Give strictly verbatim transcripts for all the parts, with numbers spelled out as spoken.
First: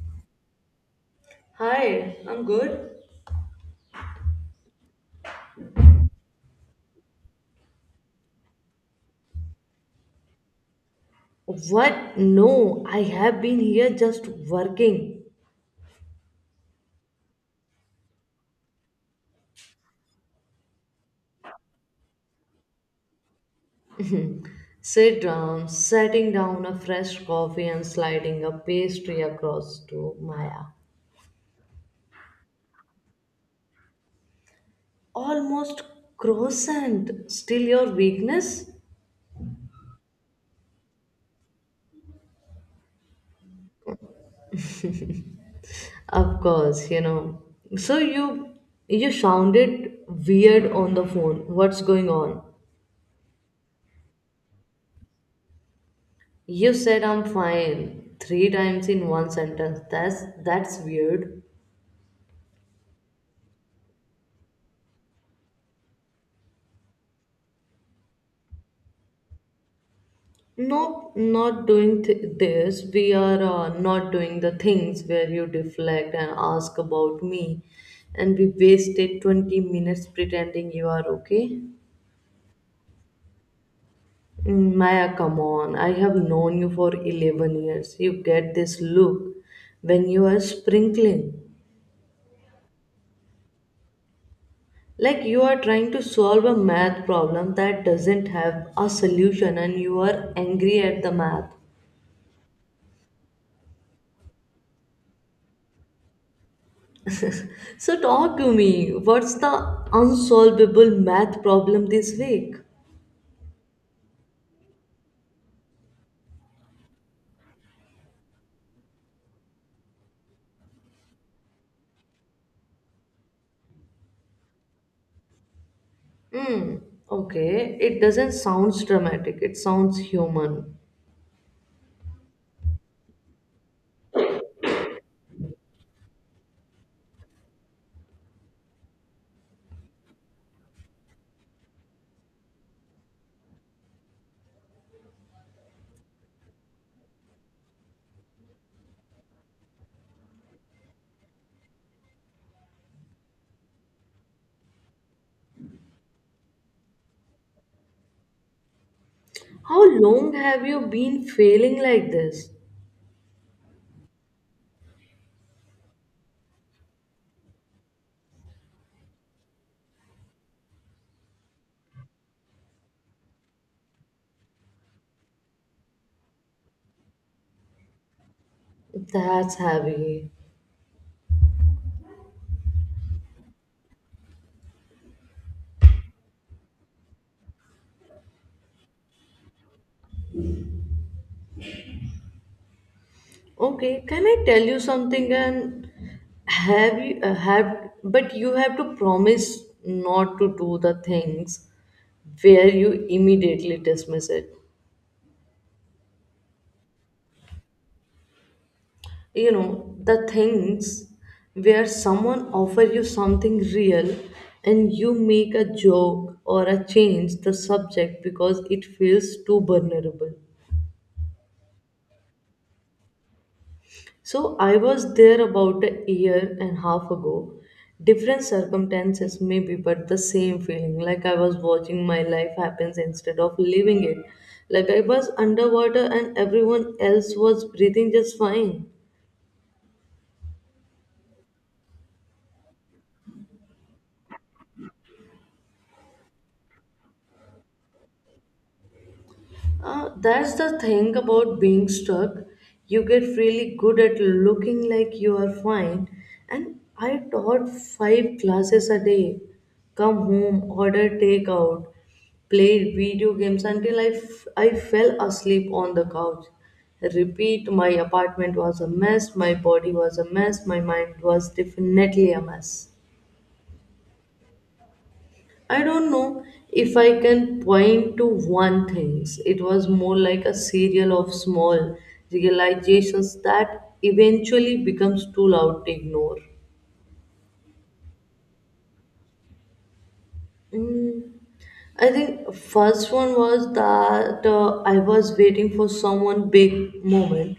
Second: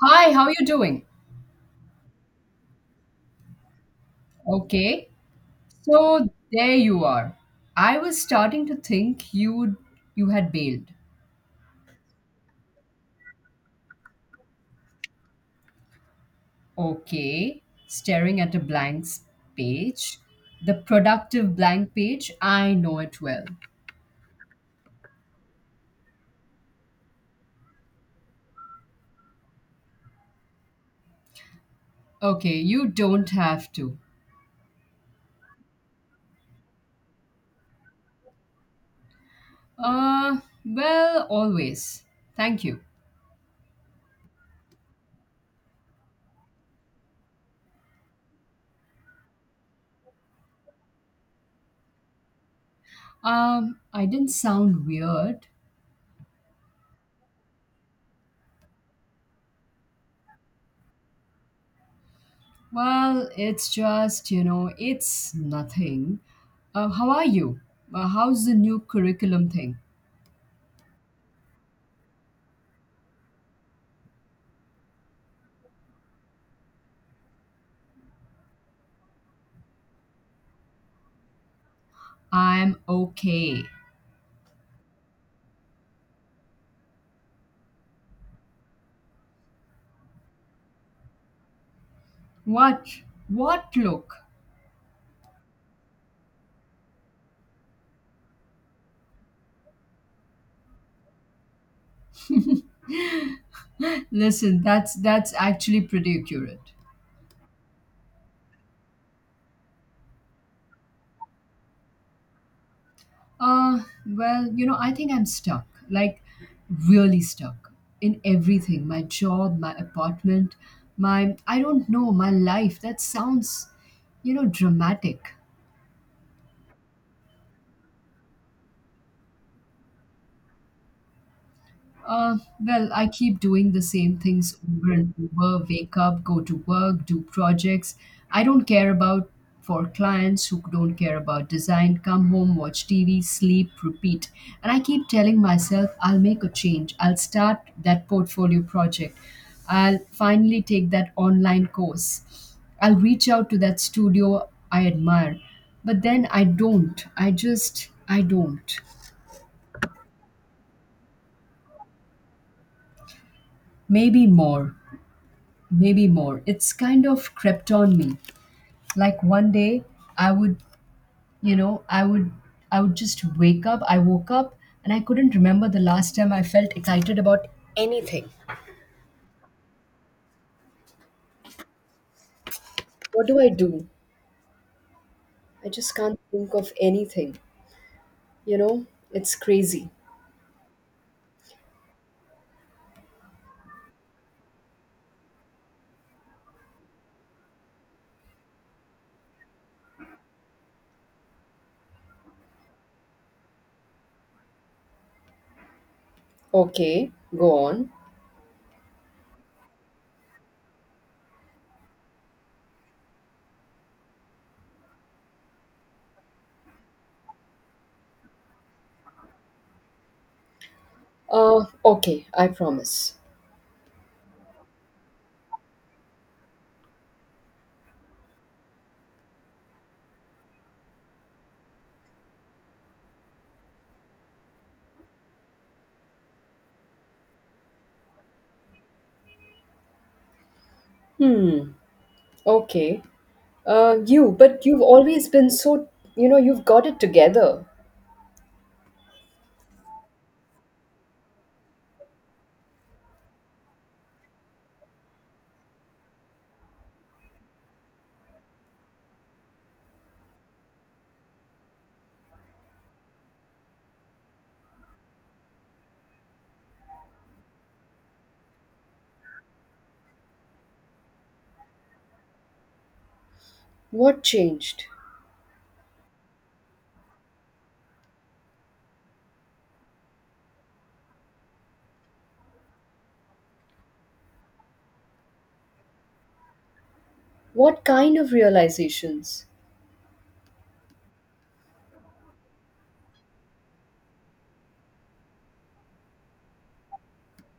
Hi, how you doing? Hi, I'm good. Okay. So there you are. I was starting to think you you had bailed. What? No, I have been here just working. Okay. Staring at a blank s- page. The productive blank page. I know it well. Sit down, setting down a fresh coffee and sliding a pastry across to Maya. Okay, you don't have to. Almost croissant. Still your weakness? Uh, well, always. Thank you. Of course, you know. So you you sounded weird on the phone. What's going on? Um, I didn't sound weird. You said I'm fine three times in one sentence. That's that's weird. Well, it's just, you know, it's nothing. Uh, how are you? Uh, how's the new curriculum thing? Nope, not doing th- this. We are uh, not doing the things where you deflect and ask about me, and we wasted twenty minutes pretending you are okay. I'm okay. Mm, Maya, come on. I have known you for eleven years. You get this look when you are sprinkling. What? What look? Like you are trying to solve a math problem that doesn't have a solution, and you are angry at the math. Listen, that's that's actually pretty accurate. So talk to me. What's the unsolvable math problem this week? Uh, well, you know, I think I'm stuck. Like really stuck in everything. My job, my apartment, my I don't know, my life. That sounds, you know, dramatic. Hmm. Okay. It doesn't sound dramatic. It sounds human. Uh, well, I keep doing the same things over and over, wake up, go to work, do projects I don't care about for clients who don't care about design, come home, watch T V, sleep, repeat. And I keep telling myself, I'll make a change. I'll start that portfolio project. I'll finally take that online course. I'll reach out to that studio I admire. But then I don't. I just, I don't. How long have you been failing like this? Maybe more. Maybe more. It's kind of crept on me. Like one day I would, you know, I would I would just wake up. I woke up and I couldn't remember the last time I felt excited about anything. That's heavy. What do I do? I just can't think of anything. You know, it's crazy. Okay. Can I tell you something? And have you uh, have? But you have to promise not to do the things where you immediately dismiss it. Okay, go on. You know the things where someone offer you something real and you make a joke or a change the subject because it feels too vulnerable. Uh, okay, I promise. So I was there about a year and a half ago, different circumstances maybe, but the same feeling, like I was watching my life happens instead of living it, like I was underwater and everyone else was breathing just fine. Hmm. Okay. Uh, you, but you've always been so, you know, you've got it together. Uh, that's the thing about being stuck. You get really good at looking like you are fine. And I taught five classes a day. Come home, order takeout, played video games until I, f- I fell asleep on the couch. Repeat, my apartment was a mess, my body was a mess, my mind was definitely a mess. What changed? I don't know if I can point to one thing. It was more like a serial of small realizations that eventually becomes too loud to ignore. What kind of realizations? Mm, I think first one was that uh, I was waiting for someone big moment,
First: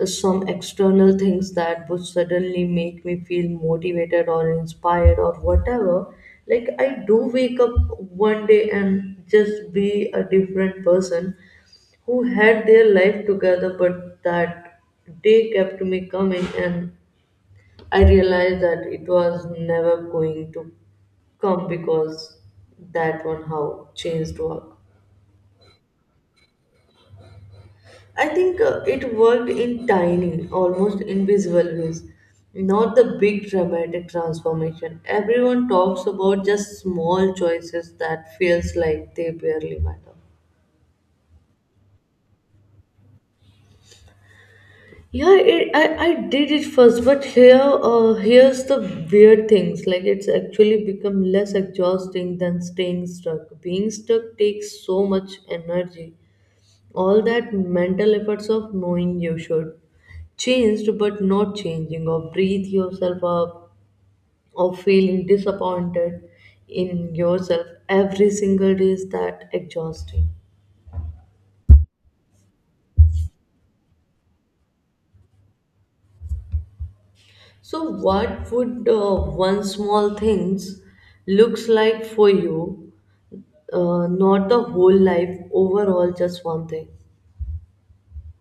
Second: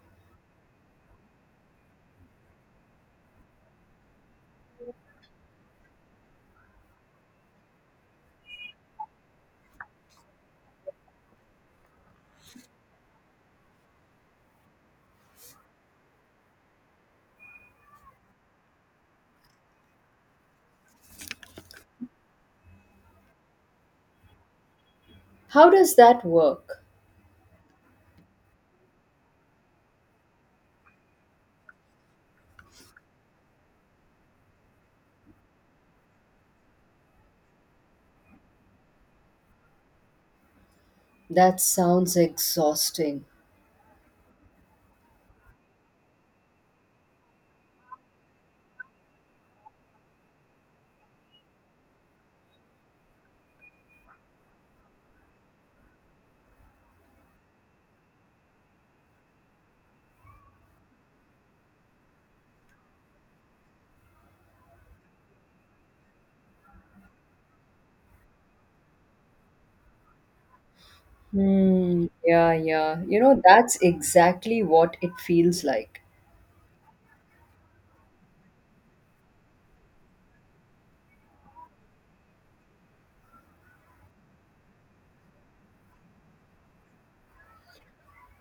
uh, some external things that would suddenly make me feel motivated or inspired or whatever. Like I do wake up one day and just be a different person, who had their life together, but that day kept me coming and I realized that it was never going to come because that one how changed work. How does that work? I think uh, it worked in tiny, almost invisible ways, not the big dramatic transformation. Everyone talks about just small choices that feels like they barely matter. That sounds exhausting. Yeah, it, I, I did it first, but here uh, here's the weird things. Like it's actually become less exhausting than staying stuck. Being stuck takes so much energy. All that mental efforts of knowing you should changed but not changing, or breathe yourself up, or feeling disappointed in yourself every single day is that exhausting. Hmm. Yeah, yeah. You know, that's exactly what it feels like. So what would uh, one small things looks like for you, uh, not the whole life overall, just one thing?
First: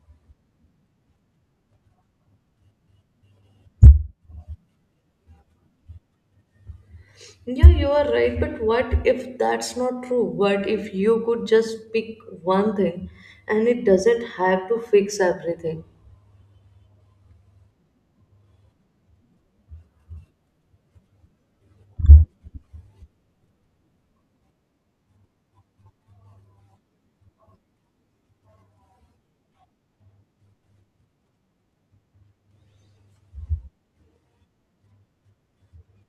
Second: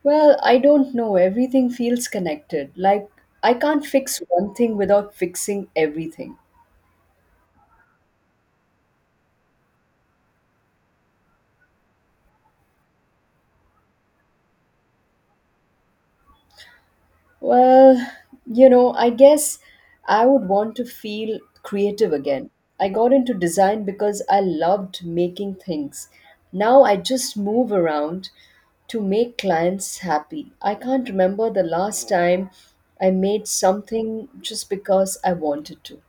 Well, I don't know. Everything feels connected. Like, I can't fix one thing without fixing everything. Yeah, you are right, but what if that's not true? What if you could just pick one thing and it doesn't have to fix everything? Well, you know, I guess I would want to feel creative again. I got into design because I loved making things. Now I just move around to make clients happy. I can't remember the last time I made something just because I wanted to.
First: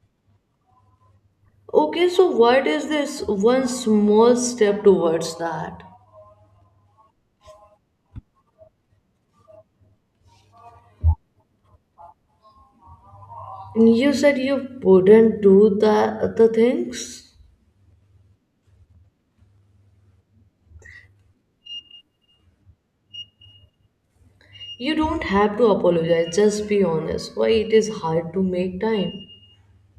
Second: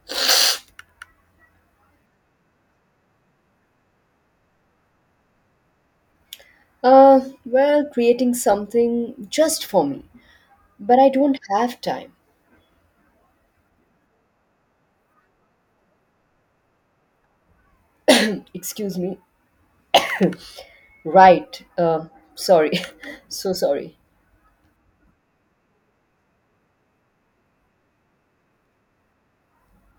Okay, so what is this one small step towards that? Uh, well, creating something just for me, but I don't have time. You said you wouldn't do the the things. Excuse me. Right. Uh, sorry. So sorry. You don't have to apologize, just be honest why it is hard to make time.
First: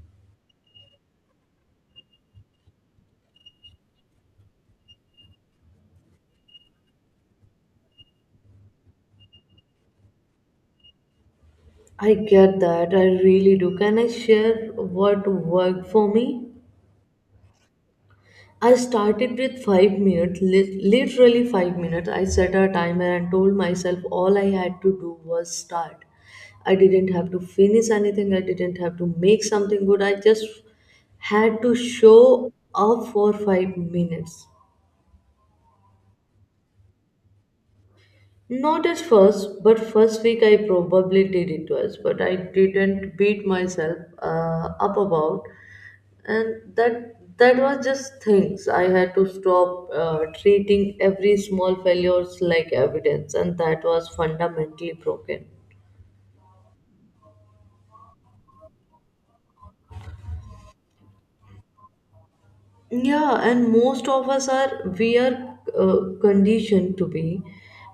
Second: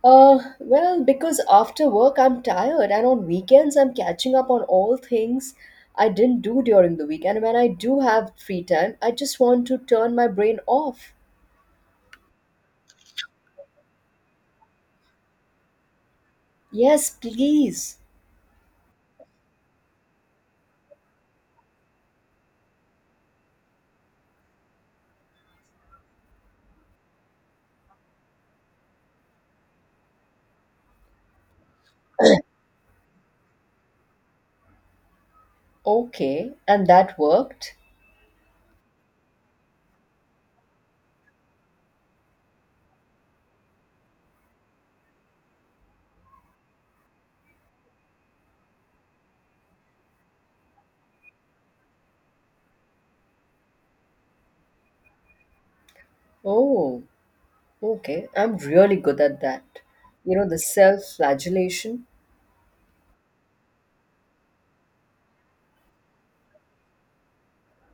Uh, well, because after work I'm tired, and on weekends I'm catching up on all things I didn't do during the week. And when I do have free time, I just want to turn my brain off. I get that, I really do. Can I share what worked for me? Yes, please. I started with five minutes, lit- literally five minutes. I set a timer and told myself all I had to do was start. I didn't have to finish anything, I didn't have to make something good. I just had to show up for five minutes. Okay, and that worked. Not at first, but first week I probably did it twice, but I didn't beat myself uh, up about, and that that was just things. I had to stop uh, treating every small failures like evidence, and that was fundamentally broken. Oh, okay. I'm really good at that. You know, the self-flagellation. Yeah, and most of us are we are uh, conditioned to be.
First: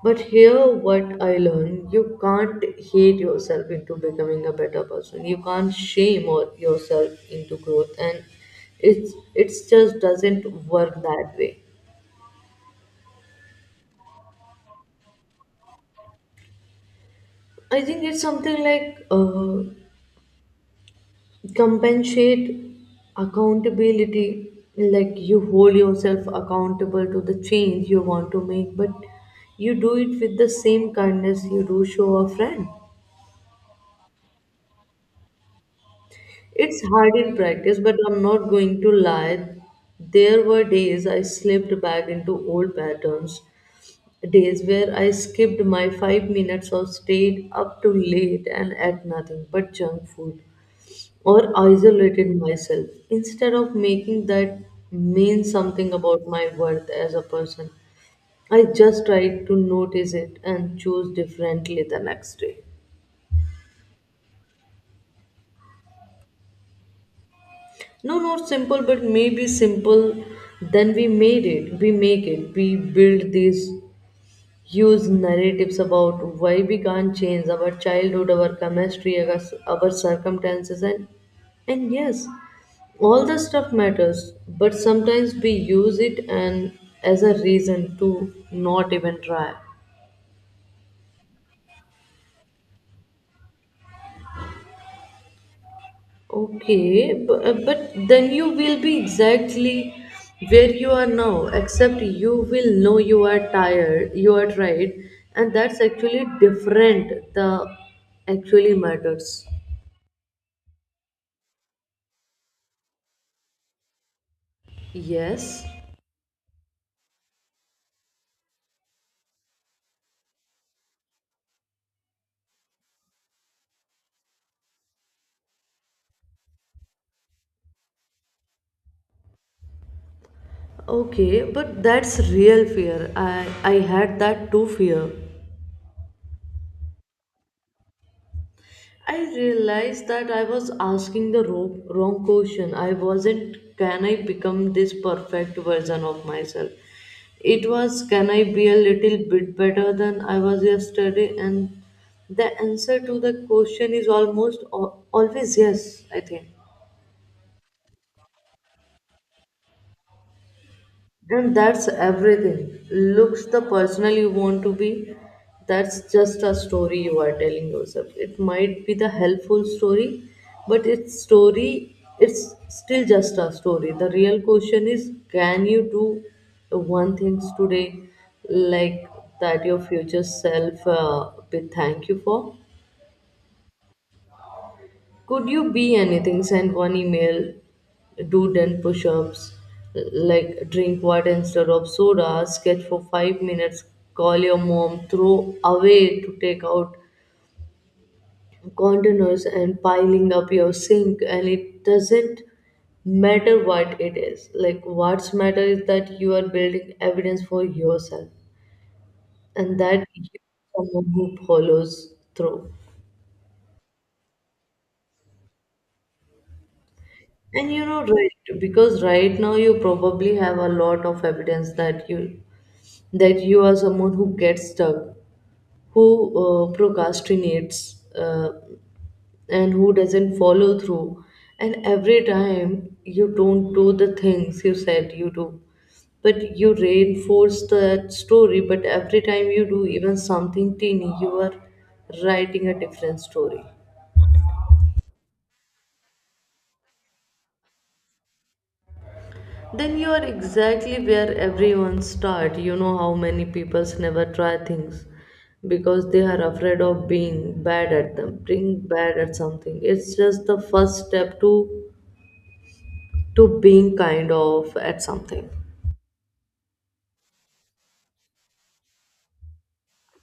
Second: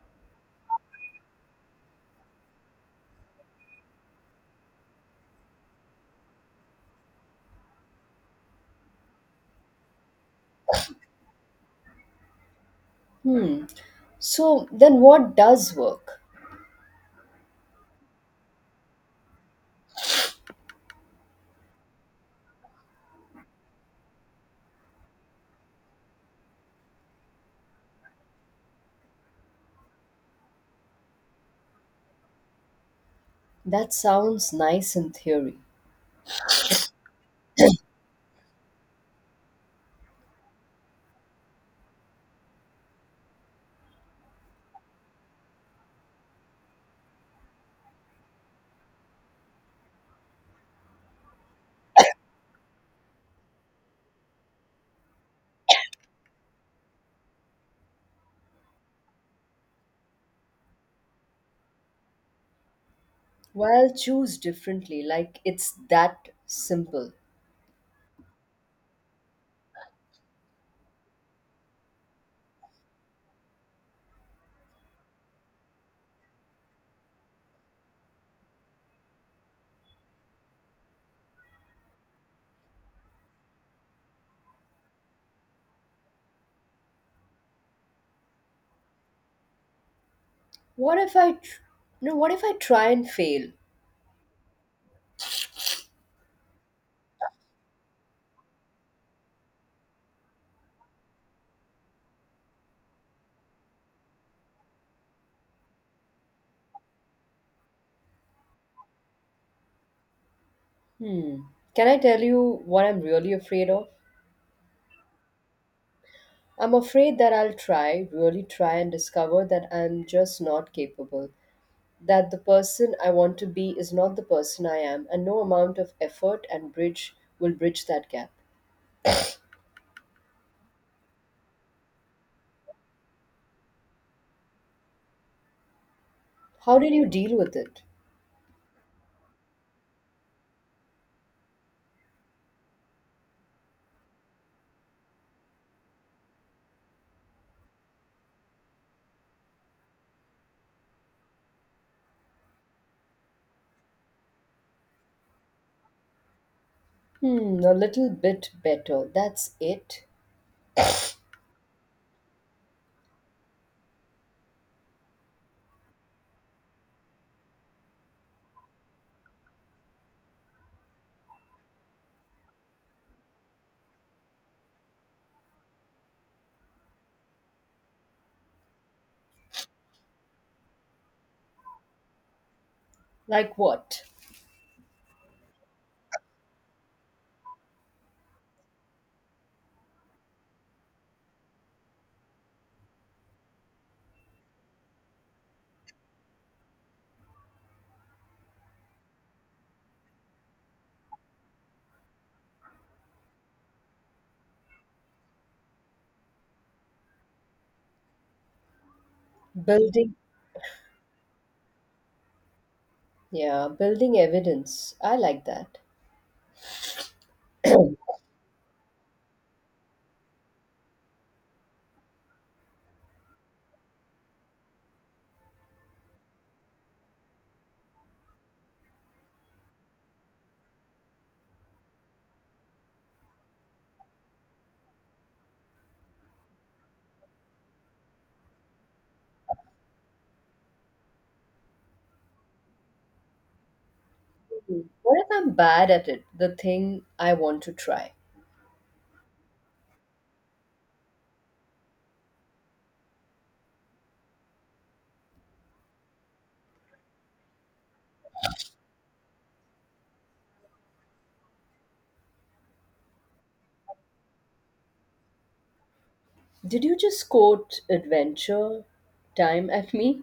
But here, what I learned, you can't hate yourself into becoming a better person. You can't shame or yourself into growth, and it's it's just doesn't work that way. Hmm. So then what does work? I think it's something like uh, compensate accountability, like you hold yourself accountable to the change you want to make, but you do it with the same kindness you do show a friend. That sounds nice in theory. It's hard in practice, but I'm not going to lie, there were days I slipped back into old patterns, days where I skipped my five minutes or stayed up too late and ate nothing but junk food or isolated myself, instead of making that mean something about my worth as a person. I just tried to notice it and choose differently the next day. Well, choose differently, like it's that simple. No, not simple, but maybe simple. Then we made it, we make it, we build these huge narratives about why we can't change our childhood, our chemistry, our, our circumstances, and and yes, all the stuff matters, but sometimes we use it and as a reason to not even try. What if I, tr- No, what if I try and fail? Okay, but, but then you will be exactly where you are now, except you will know you are tired, you are tired and that's actually different, the actually matters. Hmm. Can I tell you what I'm really afraid of? Yes. I'm afraid that I'll try, really try and discover that I'm just not capable. That the person I want to be is not the person I am, and no amount of effort and bridge will bridge that gap. Okay, but that's real fear, i i had that too, fear. How did you deal with it? I realized that I was asking the wrong, wrong question. I wasn't, can I become this perfect version of myself? It was, can I be a little bit better than I was yesterday? And the answer to the question is almost al- always yes, I think. Hmm, a little bit better. That's it. And that's everything. Looks the person you want to be. That's just a story you are telling yourself. It might be the helpful story, but it's story it's still just a story. The real question is, can you do one things today like that your future self uh, will thank you for? Like what? Could you be anything? Send one email, do ten push ups, like drink water instead of soda, sketch for five minutes, call your mom, throw away to take out containers and piling up your sink, and it doesn't matter what it is. Like, what's matter is that you are building evidence for yourself and that Building, you- someone who follows through. yeah, building evidence. I like that. And you know, right, because right now you probably have a lot of evidence that you that you are someone who gets stuck, who uh, procrastinates, uh, and who doesn't follow through. And every time you don't do the things you said you do, but you reinforce that story. But every time you do even something teeny, you are writing a different story. What if I'm bad at it? The thing I want to try. Then you are exactly where everyone start. You know how many peoples never try things because they are afraid of being bad at them, being bad at something. It's just the first step to to being kind of at something. Did you just quote adventure time at me?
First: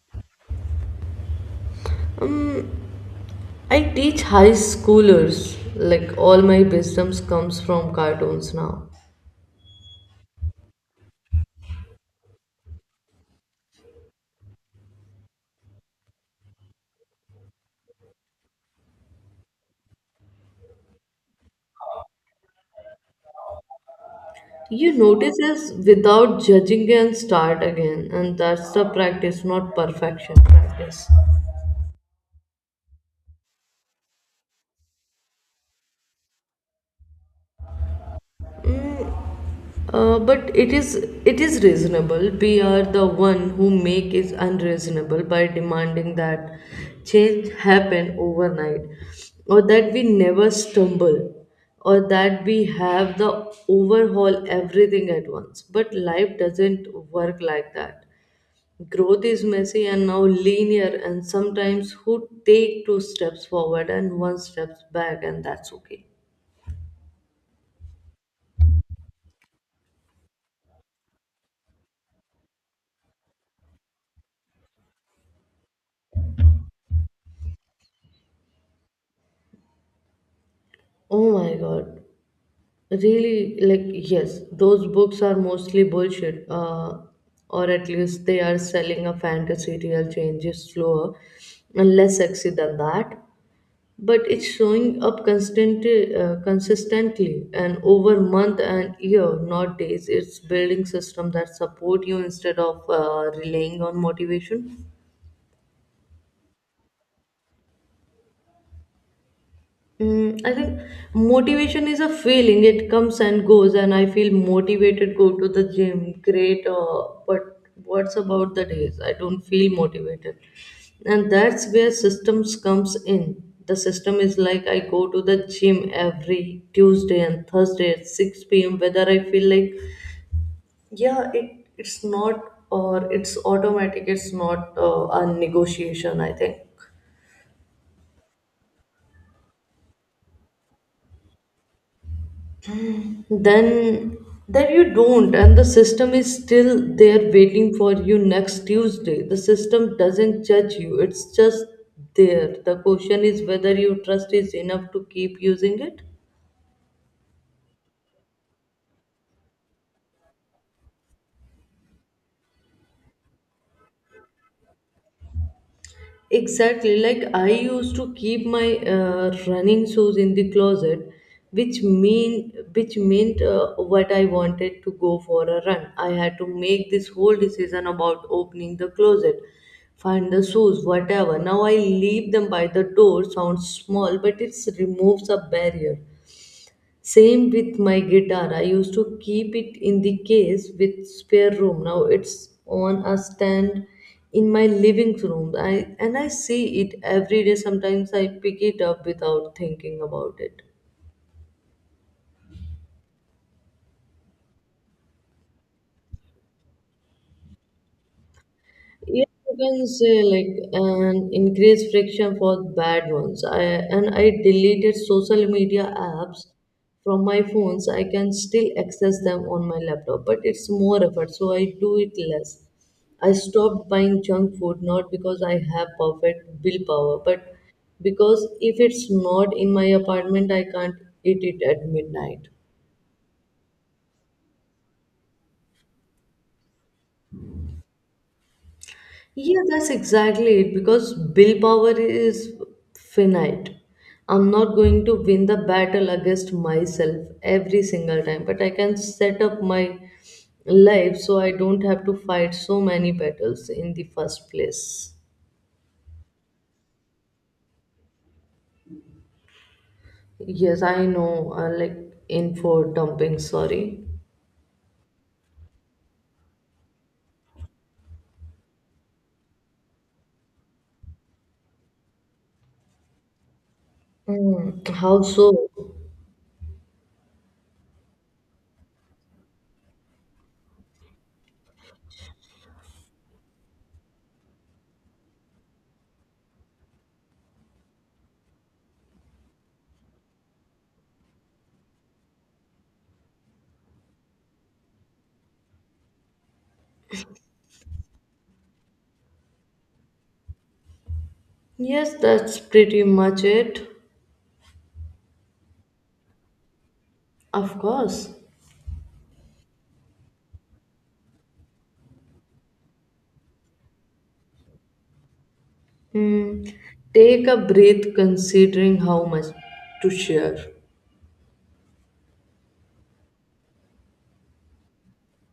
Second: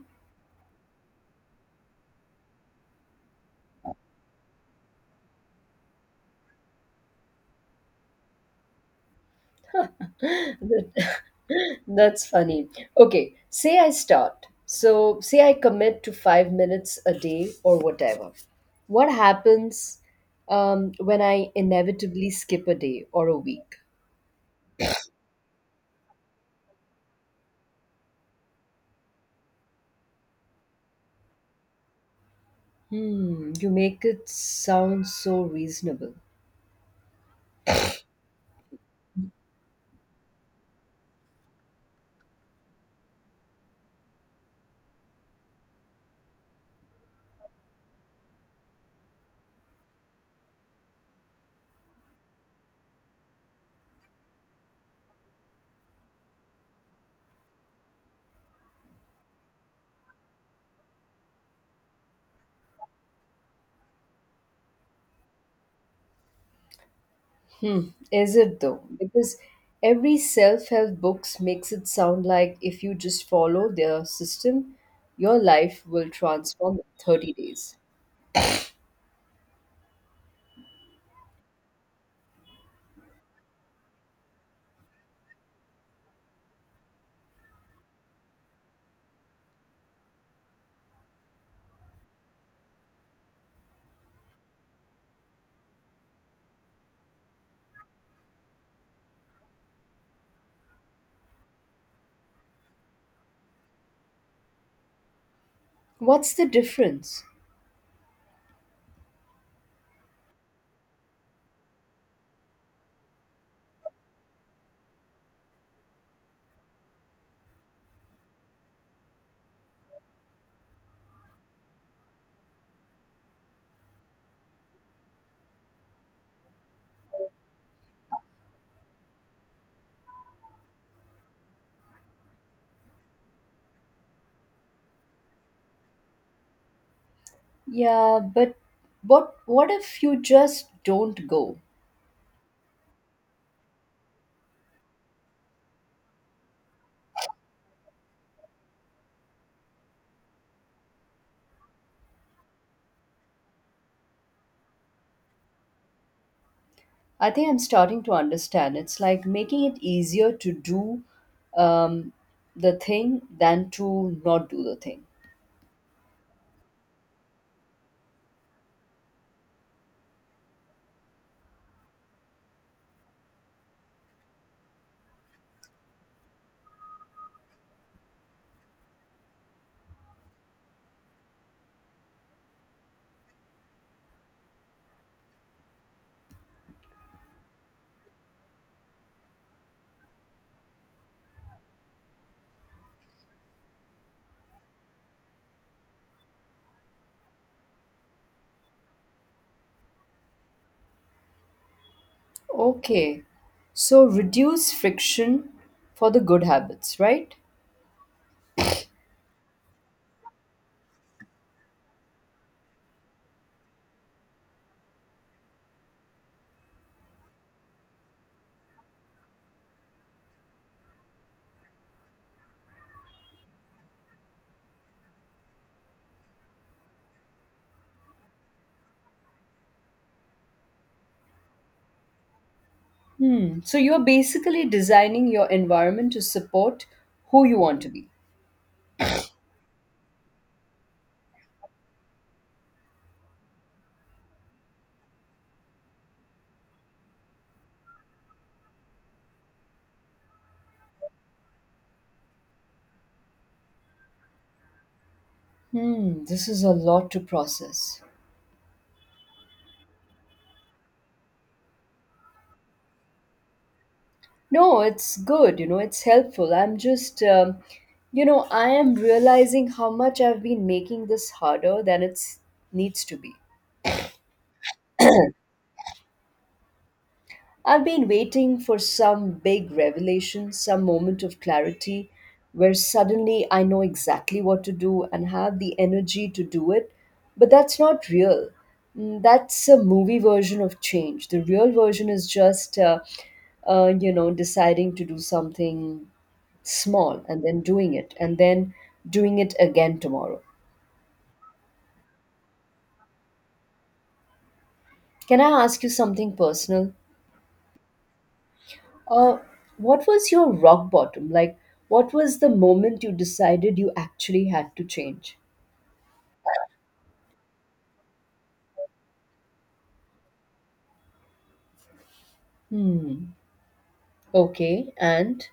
Um, I teach high schoolers. Like all my wisdoms comes from cartoons now. That- That's funny. Okay, say I start. So, say I commit to five minutes a day or whatever. What happens um, when I inevitably skip a day or a week? You notice us without judging and start again, and that's the practice, not perfection. Practice. Hmm, you make it sound so reasonable. Uh, but it is it is reasonable. We are the one who make it unreasonable by demanding that change happen overnight, or that we never stumble, or that we have the overhaul everything at once. But life doesn't work like that. Growth is messy and now linear, and sometimes who take two steps forward and one steps back, and that's okay. Hmm. Is it though? Because every self-help books makes it sound like if you just follow their system, your life will transform in thirty days. Oh my god. Really, like, yes, those books are mostly bullshit, uh, or at least they are selling a fantasy, real change is slower and less sexy than that. But it's showing up constantly, uh, consistently and over month and year, not days. It's building system that support you instead of uh, relying on motivation. What's the difference? Mm, I think motivation is a feeling. It comes and goes, and I feel motivated go to the gym. Great, uh, but what's about the days I don't feel motivated? And that's where systems comes in. The system is like I go to the gym every Tuesday and Thursday at six p m. Whether I feel like yeah, it it's not, or it's automatic. It's not uh, a negotiation. I think Yeah, but what what if you just don't go? then then you don't, and the system is still there waiting for you next Tuesday. The system doesn't judge you, it's just there. The question is whether your trust is enough to keep using it. I think I'm starting to understand. It's like making it easier to do um, the thing than to not do the thing. Exactly. Like I used to keep my uh, running shoes in the closet, which mean which meant uh, what I wanted to go for a run. I had to make this whole decision about opening the closet, find the shoes, whatever. Now I leave them by the door. Sounds small, but it removes a barrier. Same with my guitar. I used to keep it in the case with spare room. Now it's on a stand in my living room. I and I see it every day. Sometimes I pick it up without thinking about it. Okay. So reduce friction for the good habits, right? Yeah, you can say like an increased friction for bad ones. I and I deleted social media apps from my phones. I can still access them on my laptop, but it's more effort, so I do it less. I stopped buying junk food not because I have perfect willpower, but because if it's not in my apartment, I can't eat it at midnight. Hmm. So you're basically designing your environment to support who you want to be. Yeah, that's exactly it because willpower is finite. I'm not going to win the battle against myself every single time, but I can set up my life so I don't have to fight so many battles in the first place. Hmm. This is a lot to process. Yes, I know, uh, like info dumping, sorry. No, it's good. You know, it's helpful. I'm just, um, you know, I am realizing how much I've been making this harder than it's needs to be. Mm, how so? I've been waiting for some big revelation, some moment of clarity where suddenly I know exactly what to do and have the energy to do it. But that's not real. Mm, that's a movie version of change. The real version is just, uh, uh, you know, deciding to do something small and then doing it and then doing it again tomorrow. Yes, that's pretty much it. Can I ask you something personal? Of course. Uh, what was your rock bottom? Like, what was the moment you decided you actually had to change? Hmm. Take a breath considering how much to share. Hmm. Okay. And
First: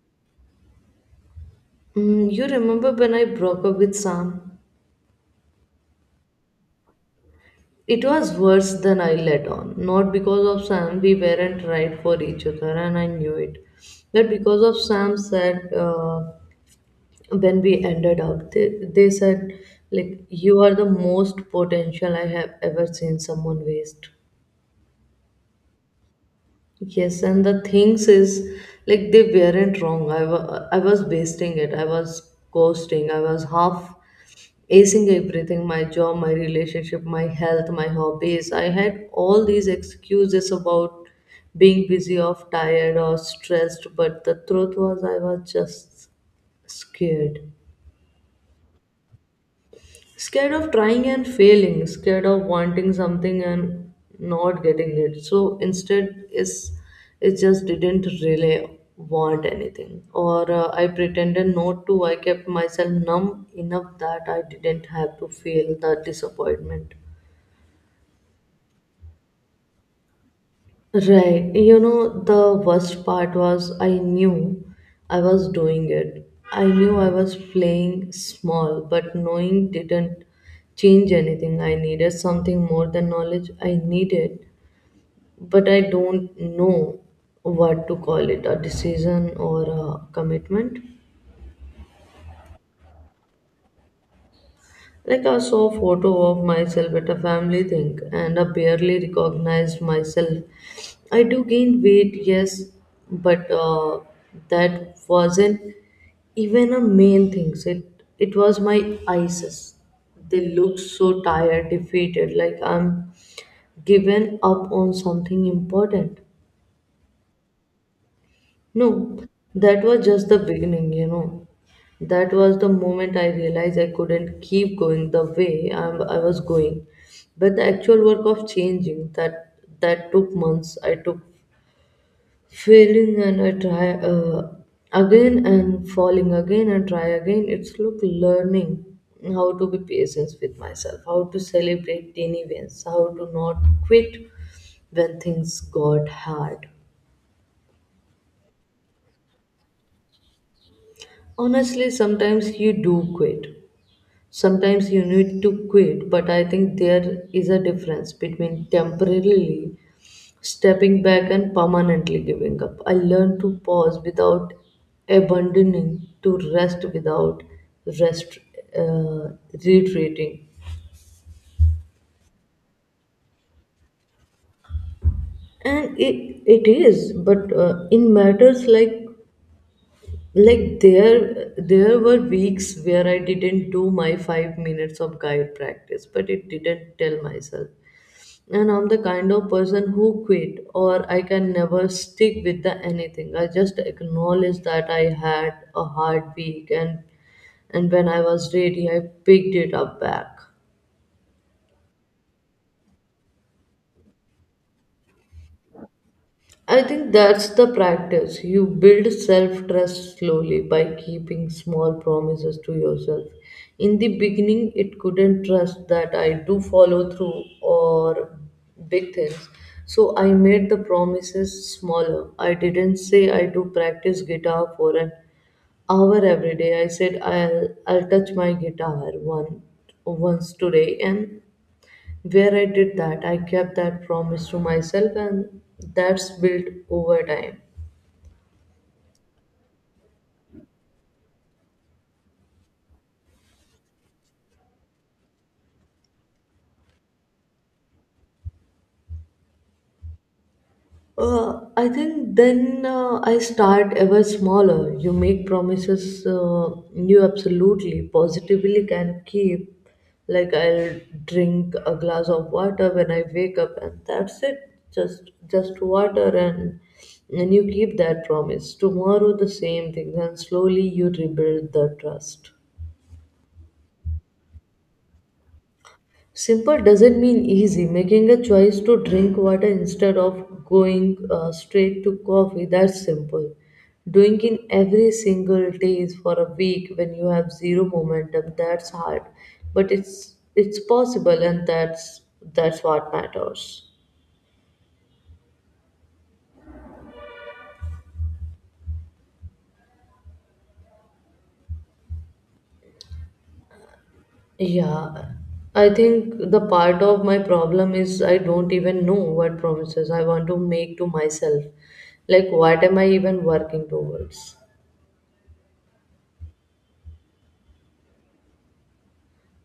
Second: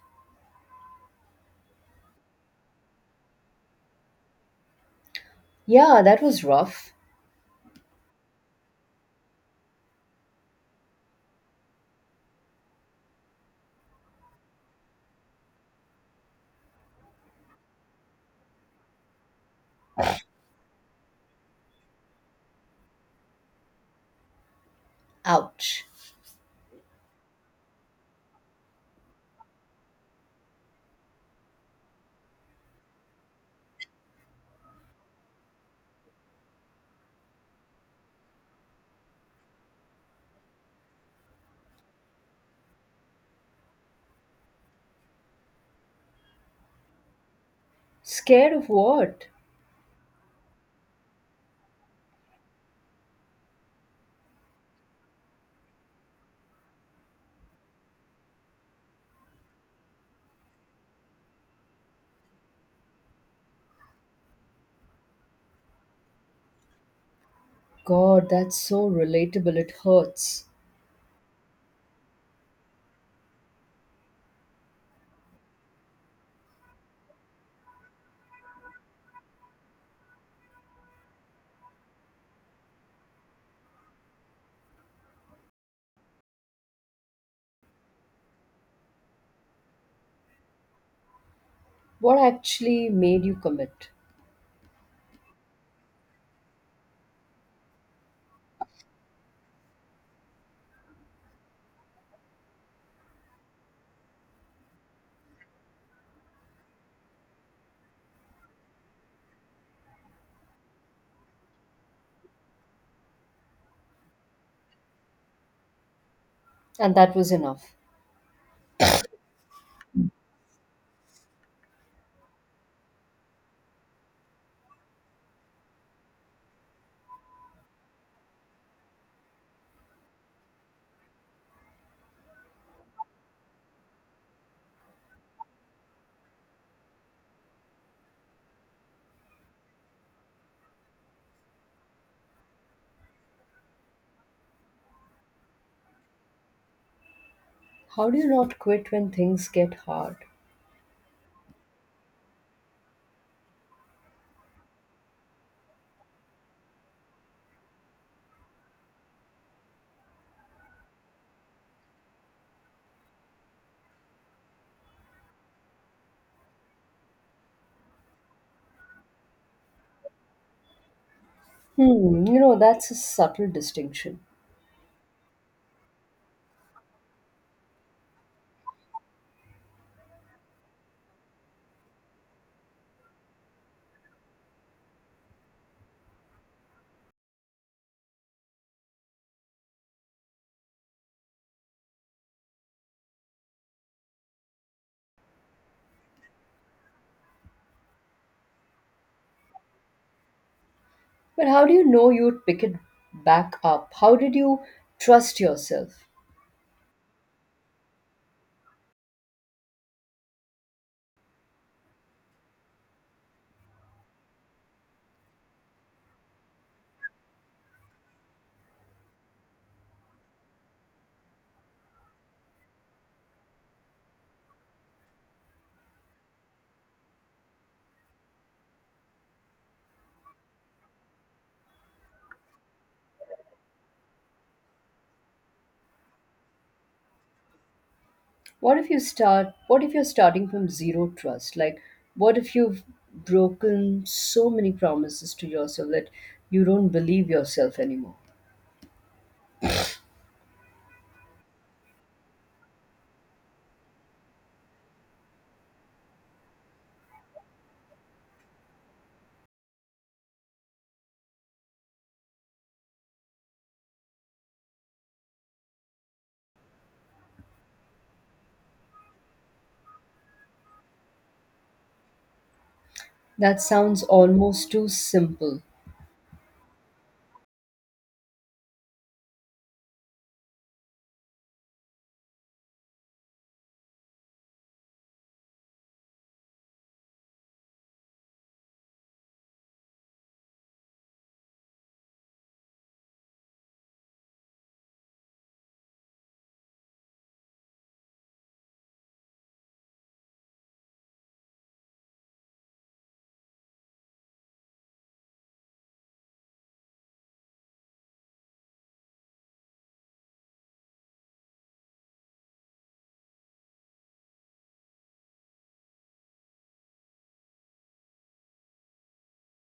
Mm, you remember when I broke up with Sam? yeah, that was rough. It was worse than I let on. Not because of Sam, we weren't right for each other, and I knew it. But because of Sam said, uh, when we ended up, they, they said, like, you are the most potential I have ever seen someone waste. Ouch. Yes, and the things is like they weren't wrong. I wa- I was wasting it. I was coasting. I was half acing everything, my job, my relationship, my health, my hobbies. I had all these excuses about being busy or tired or stressed, but the truth was I was just scared. Scared of what? Scared of trying and failing, scared of wanting something and not getting it, so instead is it just didn't really want anything, or uh, I pretended not to. I kept myself numb enough that I didn't have to feel the disappointment. God, that's so relatable. It hurts. Right. You know, the worst part was I knew I was doing it. I knew I was playing small, but knowing didn't change anything. I needed something more than knowledge. I needed, but I don't know what to call it, a decision or a commitment. What actually made you commit? Like I saw a photo of myself at a family thing and I barely recognized myself. I do gain weight, yes, but uh, that wasn't even a main thing. It it was my eyes. They looked so tired, defeated, like I'm given up on something important. And that was enough. No, that was just the beginning, you know. That was the moment I realized I couldn't keep going the way I, I was going. But the actual work of changing that that took months. I took failing and I try uh, again and falling again and try again. It's look learning how to be patient with myself, how to celebrate tiny wins, how to not quit when things got hard. How do you not quit when things get hard? Honestly, sometimes you do quit. Sometimes you need to quit, but I think there is a difference between temporarily stepping back and permanently giving up. I learned to pause without abandoning, to rest without rest uh, retreating. Hmm, you know, that's a subtle distinction. and it, it is, but uh, in matters like like there there were weeks where I didn't do my five minutes of guide practice, but it didn't tell myself and I'm the kind of person who quit or I can never stick with the anything. I just acknowledge that I had a hard week, and and when I was ready I picked it up back. But how do you know you'd pick it back up? How did you trust yourself? I think that's the practice. You build self trust slowly by keeping small promises to yourself. In the beginning, it couldn't trust that I do follow through or big things. So I made the promises smaller. I didn't say I do practice guitar for an hour every day. I said I'll I'll touch my guitar one once today, and where I did that, I kept that promise to myself, and that's built over time. What if you start, what if you're starting from zero trust? Like, what if you've broken so many promises to yourself that you don't believe yourself anymore? Uh, I think then uh, I start ever smaller. You make promises uh, you absolutely positively can keep. Like I'll drink a glass of water when I wake up, and that's it. Just just water, and and you keep that promise. Tomorrow the same thing, and slowly you rebuild the trust. That sounds almost too simple. Simple doesn't mean easy. Making a choice to drink water instead of going uh, straight to coffee, that's simple. Doing it every single day is for a week when you have zero momentum, that's hard. But it's it's possible, and that's that's what matters. Yeah, I think the part of my problem is I don't even know what promises I want to make to myself. Like, what am I even working towards?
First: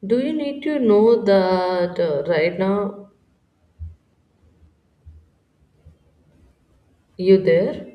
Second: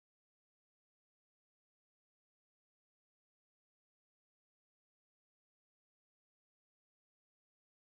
Do you need to know that uh, right now you there?